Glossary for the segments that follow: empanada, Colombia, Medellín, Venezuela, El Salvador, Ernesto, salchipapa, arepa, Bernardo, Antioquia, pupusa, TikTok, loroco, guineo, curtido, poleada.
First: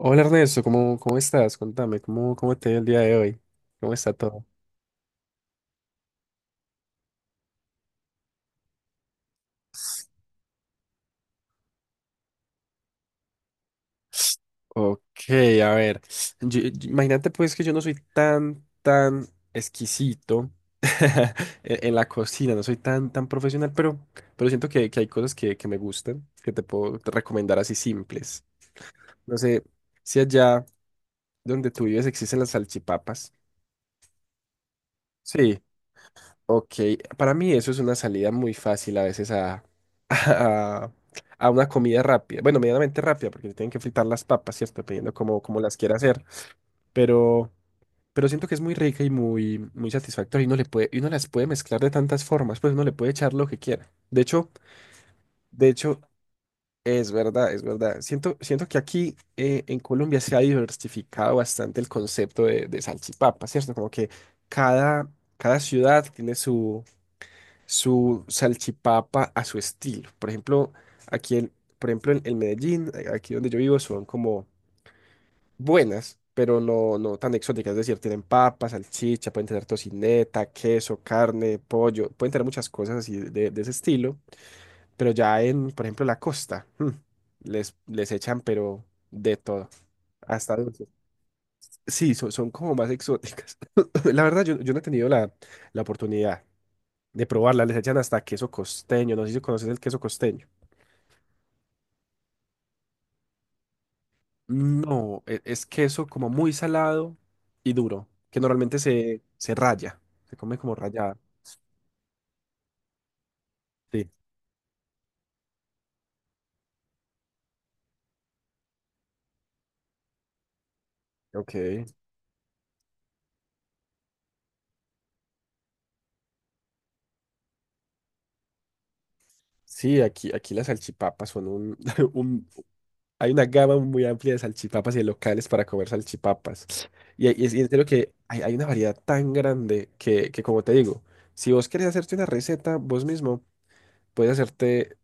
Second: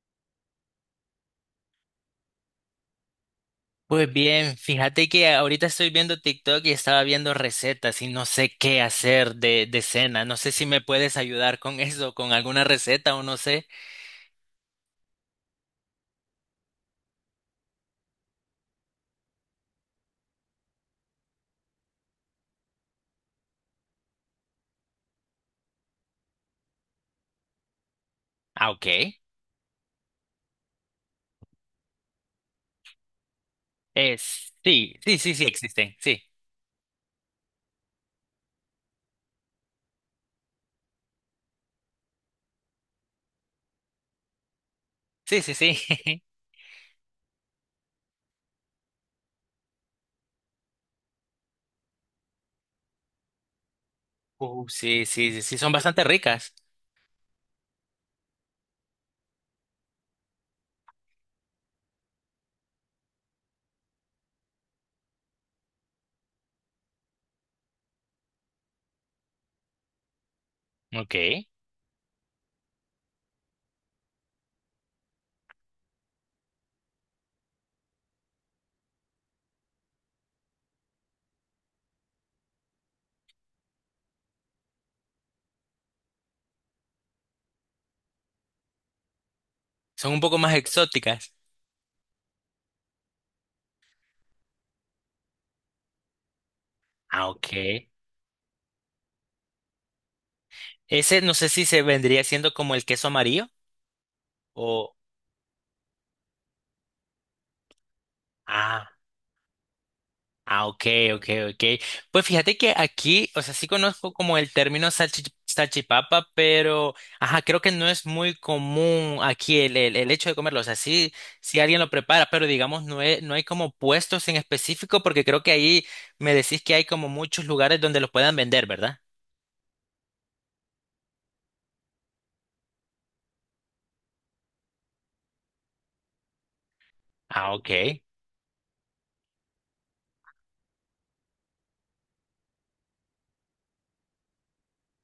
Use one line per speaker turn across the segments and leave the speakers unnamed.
Hola Ernesto, ¿cómo estás? Contame, ¿cómo te ha el día de hoy? ¿Cómo
Pues
está todo?
bien, fíjate que ahorita estoy viendo TikTok y estaba viendo recetas y no sé qué hacer de cena. No sé si me puedes ayudar con eso, con alguna receta o no sé.
Ok, a ver, imagínate pues que yo no soy tan exquisito en la cocina, no soy tan profesional, pero siento que hay cosas que me gustan, que te puedo recomendar así simples.
Ah, ok.
No sé si allá donde tú vives existen las salchipapas.
Es, sí, sí, sí, sí
Sí.
existen. Sí,
Ok, para mí eso es una salida muy fácil a veces a, a una comida rápida. Bueno, medianamente rápida, porque le tienen que fritar las papas, ¿cierto? Dependiendo cómo,
sí, sí,
cómo
sí.
las quiera hacer. Pero, pero siento que es muy rica y muy, muy satisfactoria. Y y uno las puede mezclar de tantas formas, pues uno le puede echar lo que quiera. De hecho,
Sí, sí, sí, sí,
de
son
hecho,
bastante ricas.
es verdad, es verdad. Siento que aquí en Colombia se ha diversificado bastante el concepto de salchipapa, ¿cierto? Como que cada, cada ciudad tiene su salchipapa a su estilo. Por ejemplo, aquí
Ok.
en, por ejemplo, en Medellín, aquí donde yo vivo, son como buenas, pero no, no tan exóticas. Es decir, tienen papas, salchicha, pueden tener tocineta, queso, carne, pollo, pueden tener muchas cosas así de ese estilo. Pero ya por ejemplo, la costa, les echan, pero de todo,
Son un poco más
hasta dulces.
exóticas.
Sí, son como más exóticas. La verdad, yo no he tenido la oportunidad de
Ah, ok.
probarla, les echan hasta queso costeño, no sé si conoces el queso costeño.
Ese no sé si se vendría siendo como el queso amarillo o...
No, es queso como muy salado y duro, que normalmente
Ah.
se raya, se come
Ah,
como
ok,
rallada.
ok, ok. Pues fíjate que aquí, o sea, sí
Sí,
conozco como el término salchipapa, pero, ajá, creo que no es muy común aquí el hecho de comerlo. O sea, sí,
ok.
sí alguien lo prepara, pero digamos, no, no hay como puestos en específico, porque creo que ahí me decís que hay como muchos lugares donde los puedan vender, ¿verdad?
Sí, aquí las salchipapas. Un- Hay una gama muy amplia de salchipapas y de locales para comer salchipapas. Y, hay- y,
Ah,
es- y en
ok.
lo que hay una variedad tan grande que, como te digo, si vos querés hacerte una receta vos mismo, puedes hacerte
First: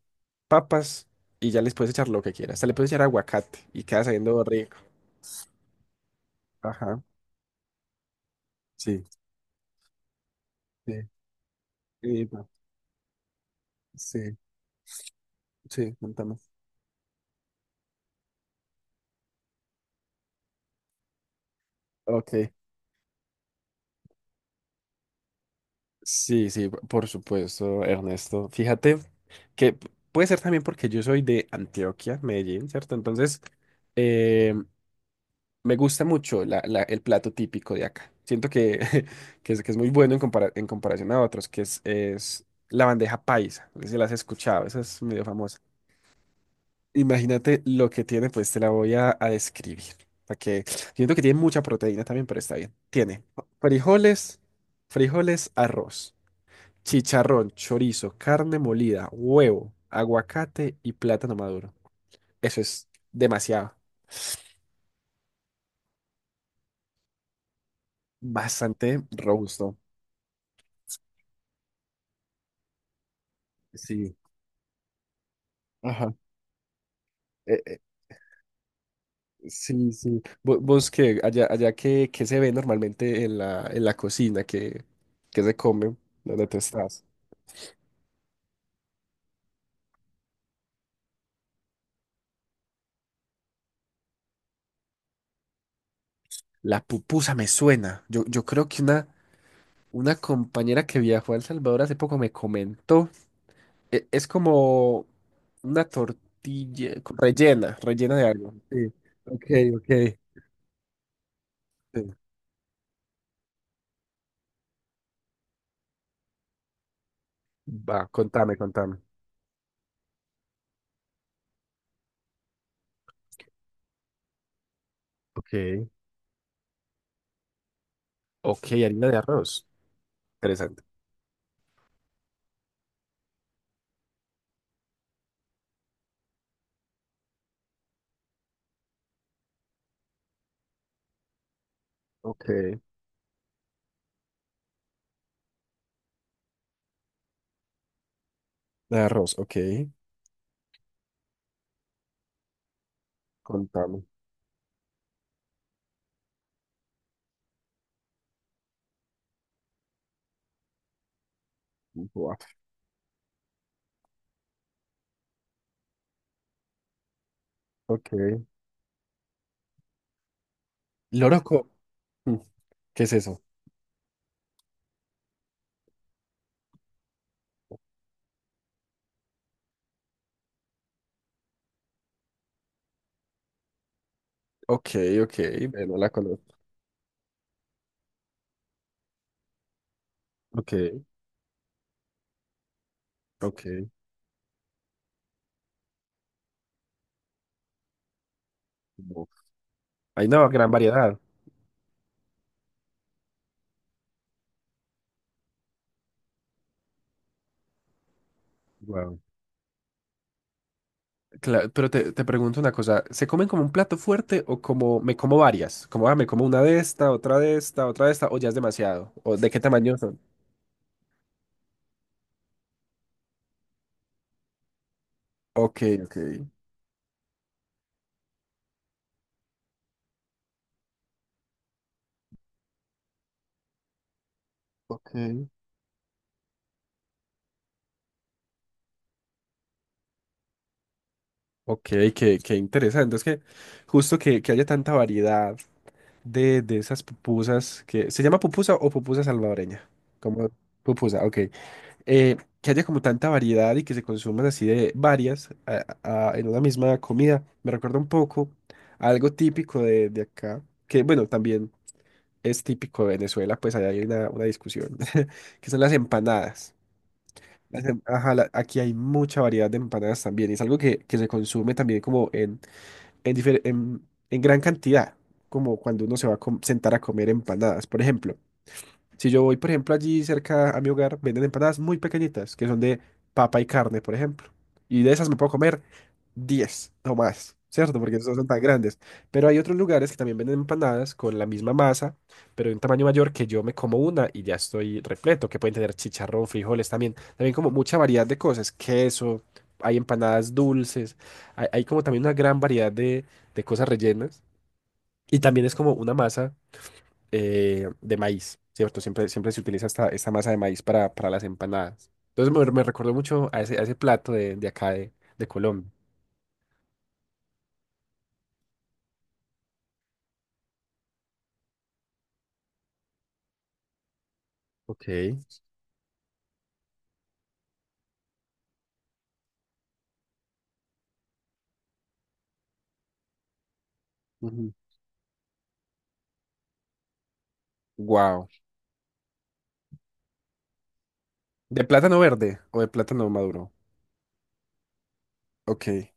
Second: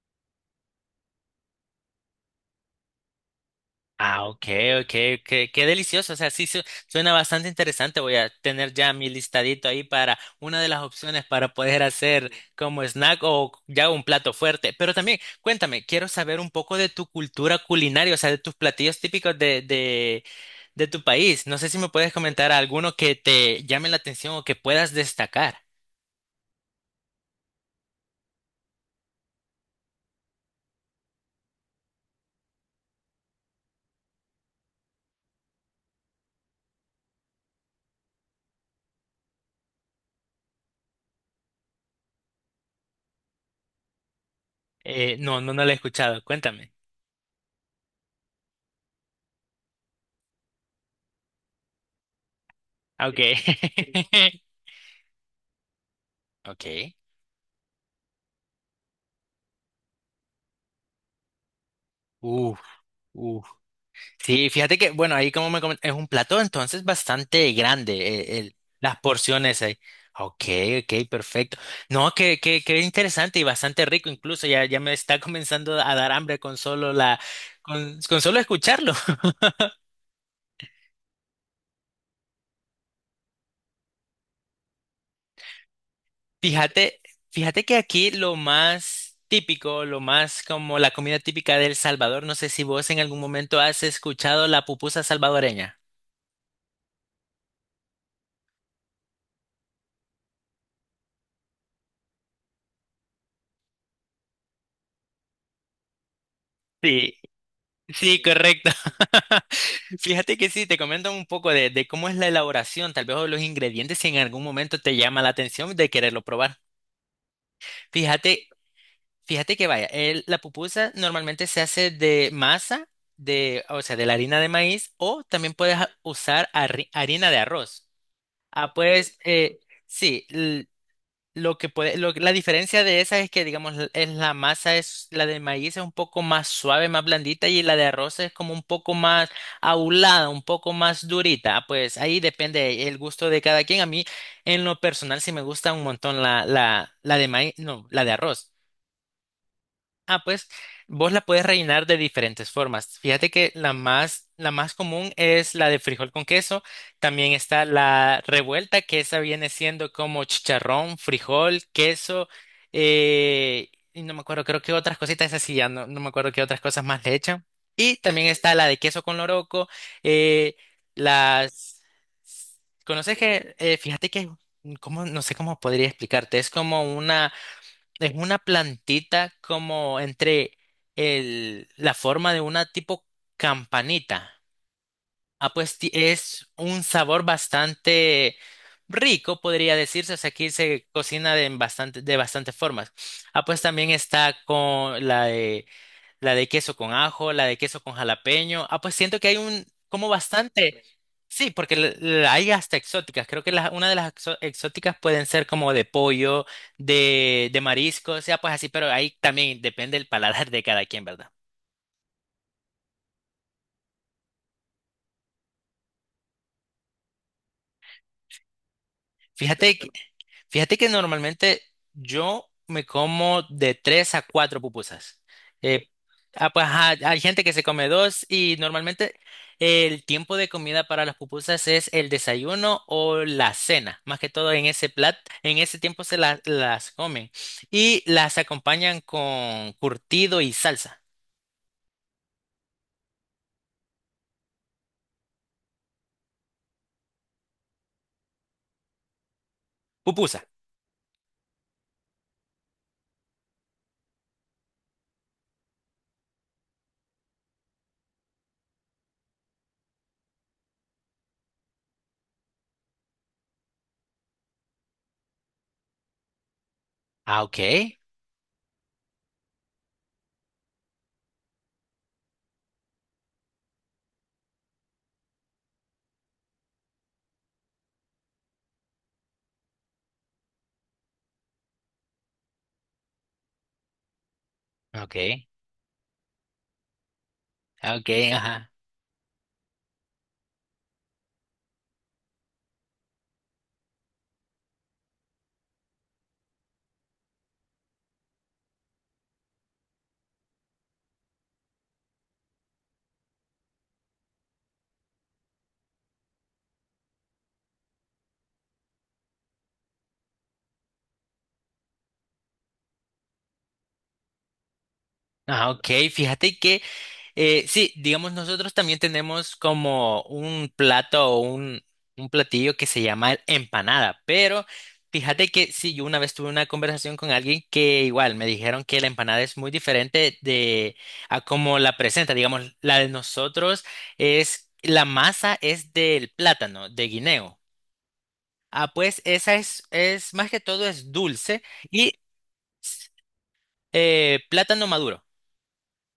papas y ya les puedes echar lo que quieras. Hasta le puedes echar aguacate y queda
Ah,
sabiendo
ok,
rico.
ok, qué delicioso. O sea, sí
Ajá,
suena bastante interesante. Voy a tener ya
sí,
mi listadito ahí para una de las
sí,
opciones para poder
sí,
hacer
no,
como snack o ya un plato
sí,
fuerte. Pero también, cuéntame,
sí,
quiero
contame.
saber un poco de tu cultura culinaria, o sea, de tus platillos típicos de tu país. No sé si me puedes
Ok,
comentar alguno que te llame la atención o que puedas destacar.
sí, sí, por supuesto, Ernesto. Fíjate que puede ser también porque yo soy de Antioquia, Medellín, ¿cierto? Entonces, eh, me gusta mucho el plato típico de acá. Siento que es muy bueno en comparación a otros, es la bandeja paisa. No sé si la has escuchado, esa es medio
No, no,
famosa.
no lo he escuchado. Cuéntame.
Imagínate lo que tiene, pues te la voy a describir. Para que siento que tiene mucha proteína también, pero está bien.
Ah, ok.
Tiene frijoles, frijoles, arroz,
Ok.
chicharrón, chorizo, carne molida, huevo, aguacate y plátano maduro.
Uf,
Eso es
uf.
demasiado,
Sí, fíjate que, bueno, ahí como es un plato entonces bastante grande, las
bastante
porciones
robusto.
ahí. Ok, ok, perfecto. No, que interesante y bastante rico
Sí,
incluso, ya, ya me está comenzando a dar
ajá.
hambre con solo la,
Eh, eh,
con, con solo escucharlo.
sí, sí. Vos, que allá que, se ve normalmente en la cocina, que se come, donde tú
Fíjate,
estás.
fíjate que aquí lo más típico, lo más como la comida típica de El Salvador, no sé si vos en algún momento has escuchado la pupusa salvadoreña.
La pupusa me suena. Yo creo que una compañera que viajó a El Salvador hace poco me comentó. Es como una tortilla
Sí.
rellena
Sí,
de algo.
correcto.
Sí. Ok, ok.
Fíjate que sí, te comento un poco de
Sí.
cómo es la elaboración, tal vez o los ingredientes, si en algún momento te llama la atención de quererlo probar.
Va,
Fíjate,
contame, contame.
fíjate que vaya, la pupusa normalmente se hace de masa, de, o sea, de la harina de maíz, o también puedes
Ok.
usar harina de arroz.
Ok,
Ah,
harina de
pues,
arroz.
sí,
Interesante.
lo que puede, lo, la diferencia de esa es que, digamos, es la masa es, la de maíz es un poco más suave, más blandita, y la de arroz es como un poco más aulada, un poco más durita. Pues ahí
Ok. De
depende el gusto de cada quien. A mí, en lo personal, sí me gusta un montón la de maíz, no, la de arroz.
arroz, ok.
Ah, pues vos la puedes rellenar de diferentes formas. Fíjate que
Contame.
la más común es la de frijol con queso. También está la revuelta, que esa viene siendo como chicharrón, frijol, queso,
Buah,
y no me acuerdo, creo que otras cositas, esas sí ya no me acuerdo qué otras cosas más le echan. Y también
ok.
está la de queso con loroco, eh,
Loroco.
las...
Mm, ¿Qué es
¿Conoces
eso?
que, fíjate que, mm, ¿cómo? No sé cómo podría explicarte, es como una... Es una plantita como entre la forma de una tipo campanita.
Ok, ok.
Ah, pues
No la
es
conozco.
un sabor bastante rico, podría decirse. O sea, aquí
Ok,
se cocina de bastantes formas. Ah, pues
ok.
también está con la de queso con ajo, la de queso con jalapeño. Ah, pues siento
Uf,
que hay un, como
hay una gran
bastante.
variedad.
Sí, porque hay hasta exóticas. Creo que una de las exóticas pueden ser como de pollo, de marisco, o sea, pues así, pero ahí también depende el paladar de cada quien, ¿verdad?
Claro, pero te pregunto una cosa, ¿se comen como un plato fuerte o como me como varias? Como ah, me como una de esta, otra de esta, otra de esta, o ya es demasiado, o de qué
Fíjate
tamaño son.
Fíjate que normalmente yo me como de tres a cuatro pupusas.
Ok,
Eh,
ok,
ah, pues, ajá, hay gente que se come dos y normalmente el tiempo de comida para las pupusas es el desayuno o la cena. Más que todo en ese
ok.
plat, en ese tiempo las comen y las acompañan con curtido y salsa.
Ok, qué interesante. Es que justo que haya tanta variedad de esas pupusas que. ¿Se llama pupusa o pupusa salvadoreña?
Pupusa.
Como pupusa, ok. Que haya como tanta variedad y que se consuman así de varias en una misma comida, me recuerda un poco a algo típico de acá, que bueno, también es típico de Venezuela, pues ahí hay una discusión, que son las empanadas.
Ah, ok.
Ajá, aquí hay mucha variedad de empanadas también, y es algo que se consume también como en gran cantidad, como cuando uno se va a sentar a comer empanadas, por ejemplo. Si yo voy, por ejemplo, allí cerca a mi hogar, venden empanadas muy pequeñitas, que son de papa y carne, por ejemplo. Y de esas me
Ok.
puedo comer 10 o más, ¿cierto?
Ok,
Porque no son tan
ajá.
grandes. Pero hay otros lugares que también venden empanadas con la misma masa, pero de un tamaño mayor que yo me como una y ya estoy repleto, que pueden tener chicharrón, frijoles también. También como mucha variedad de cosas, queso, hay empanadas dulces, hay como también una gran variedad de cosas rellenas. Y también es como una masa de maíz, ¿cierto? Siempre se utiliza esta masa de maíz para las empanadas. Entonces me recordó mucho a ese plato de acá de
Ah, ok.
Colombia.
Fíjate que eh, sí, digamos, nosotros también tenemos como un plato o un platillo que se llama el empanada, pero
Ok.
fíjate que sí, yo una vez tuve una conversación con alguien que igual me dijeron que la empanada es muy diferente de a cómo la presenta, digamos, la de nosotros es,
Ujú.
la masa es del plátano, de guineo.
Wow.
Ah, pues esa es más que todo es dulce
¿De
y
plátano verde o de plátano maduro?
plátano maduro.
Ok.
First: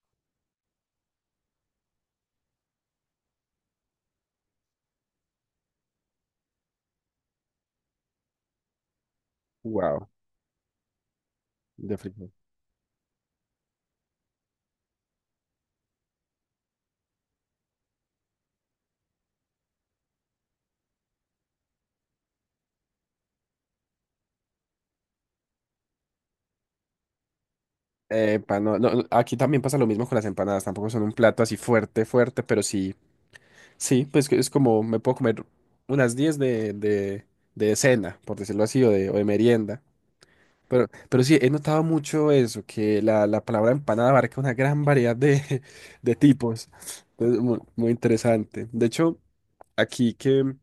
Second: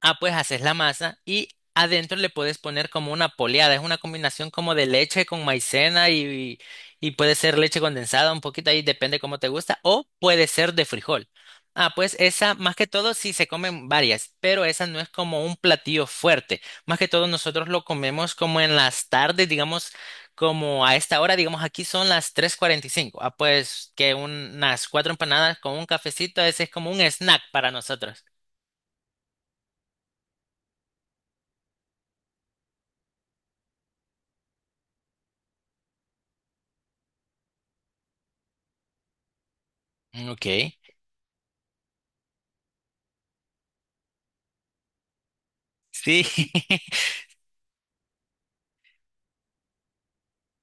Ah, pues haces la masa y adentro le puedes poner como una poleada. Es una combinación como de leche con maicena y puede ser leche condensada, un poquito ahí, depende cómo te gusta, o
Wow.
puede ser de frijol. Ah,
De
pues
frijol.
esa, más que todo, sí se comen varias, pero esa no es como un platillo fuerte. Más que todo, nosotros lo comemos como en las tardes, digamos, como a esta hora, digamos, aquí son las 3:45. Ah, pues que unas cuatro empanadas con un cafecito, ese es como un snack para nosotros.
Epa, no, no, no, aquí también pasa lo mismo con las empanadas. Tampoco son un plato así fuerte, fuerte, pero sí. Sí, pues que es como me puedo comer unas 10 de cena, por decirlo así, o de merienda.
Ok.
Pero sí, he notado mucho eso, que la palabra empanada abarca una gran variedad de
Sí,
tipos. Entonces, muy, interesante. De hecho, aquí que,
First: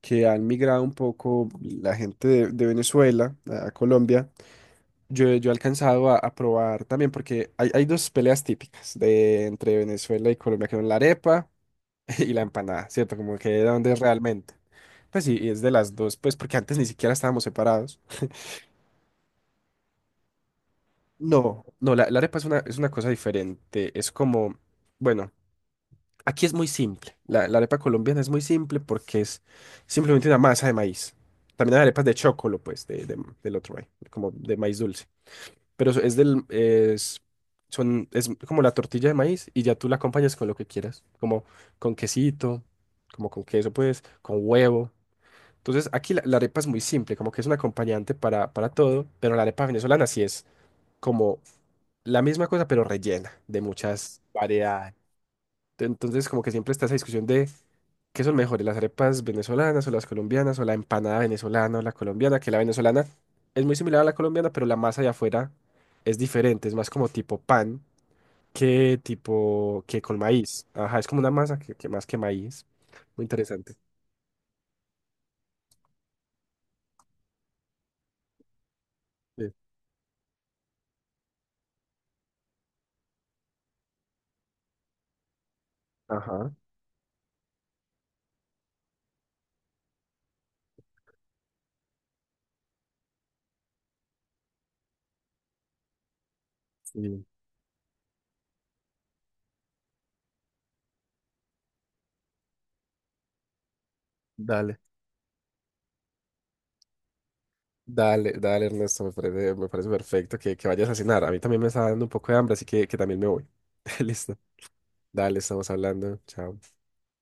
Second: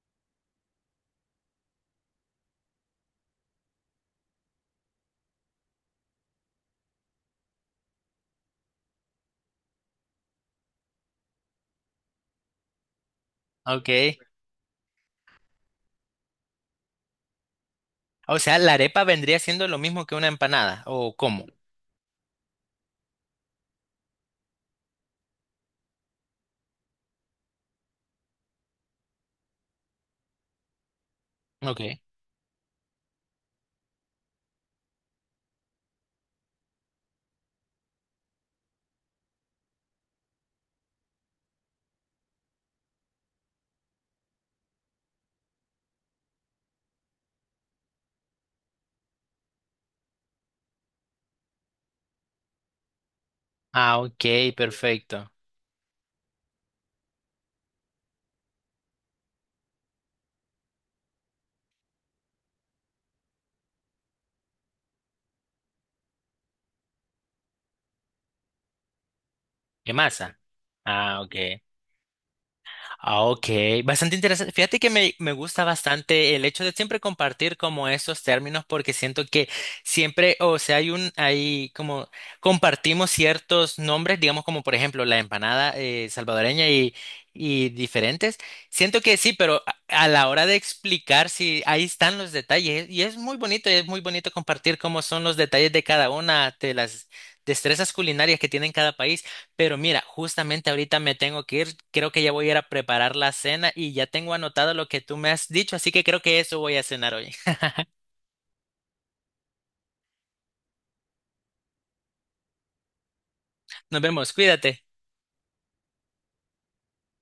que han migrado un poco la gente de Venezuela a Colombia, yo he alcanzado a probar también, porque hay dos peleas típicas entre Venezuela y Colombia, que son la arepa y la empanada, ¿cierto? Como que de dónde es
ok.
realmente. Pues sí, y es de las dos, pues porque antes ni siquiera estábamos separados.
O sea, la arepa vendría siendo lo mismo que una empanada, ¿o cómo?
No, no, la arepa es una cosa diferente. Es como, bueno, aquí es muy simple. La arepa colombiana es muy simple porque es simplemente una masa de maíz. También hay
Ok.
arepas de chocolo, pues, del otro maíz, como de maíz dulce. Pero es del, es, son, es como la tortilla de maíz y ya tú la acompañas con lo que quieras, como con quesito, como con queso, pues, con huevo. Entonces, aquí la arepa es muy simple, como que es un acompañante para todo, pero la arepa venezolana sí es como la misma cosa, pero rellena de
Ah,
muchas
ok,
variedades.
perfecto.
Entonces, como que siempre está esa discusión de qué son mejores, las arepas venezolanas o las colombianas, o la empanada venezolana o la colombiana, que la venezolana es muy similar a la colombiana, pero la masa de afuera es diferente, es más como tipo pan que tipo
¿Qué
que con
masa?
maíz. Ajá, es como
Ah,
una
ok.
masa que más que maíz.
Ah,
Muy
ok,
interesante.
bastante interesante. Fíjate que me gusta bastante el hecho de siempre compartir como esos términos porque siento que
Sí.
siempre, o sea, hay un, hay como compartimos ciertos nombres, digamos como por ejemplo la empanada
Ajá,
salvadoreña y diferentes. Siento que sí, pero a la hora de explicar, sí, ahí están los detalles y es muy bonito compartir cómo son los detalles de cada una de las
sí.
destrezas culinarias que tienen cada país. Pero mira, justamente ahorita me tengo que ir, creo que ya voy a ir a preparar la cena y ya tengo anotado
Dale.
lo que tú me has dicho, así que creo que eso voy a cenar hoy.
Dale, dale, Ernesto, me parece perfecto que vayas a cenar. A mí también me está dando un poco de hambre, así que también me voy.
Nos vemos,
Listo.
cuídate.
Dale, estamos hablando. Chao.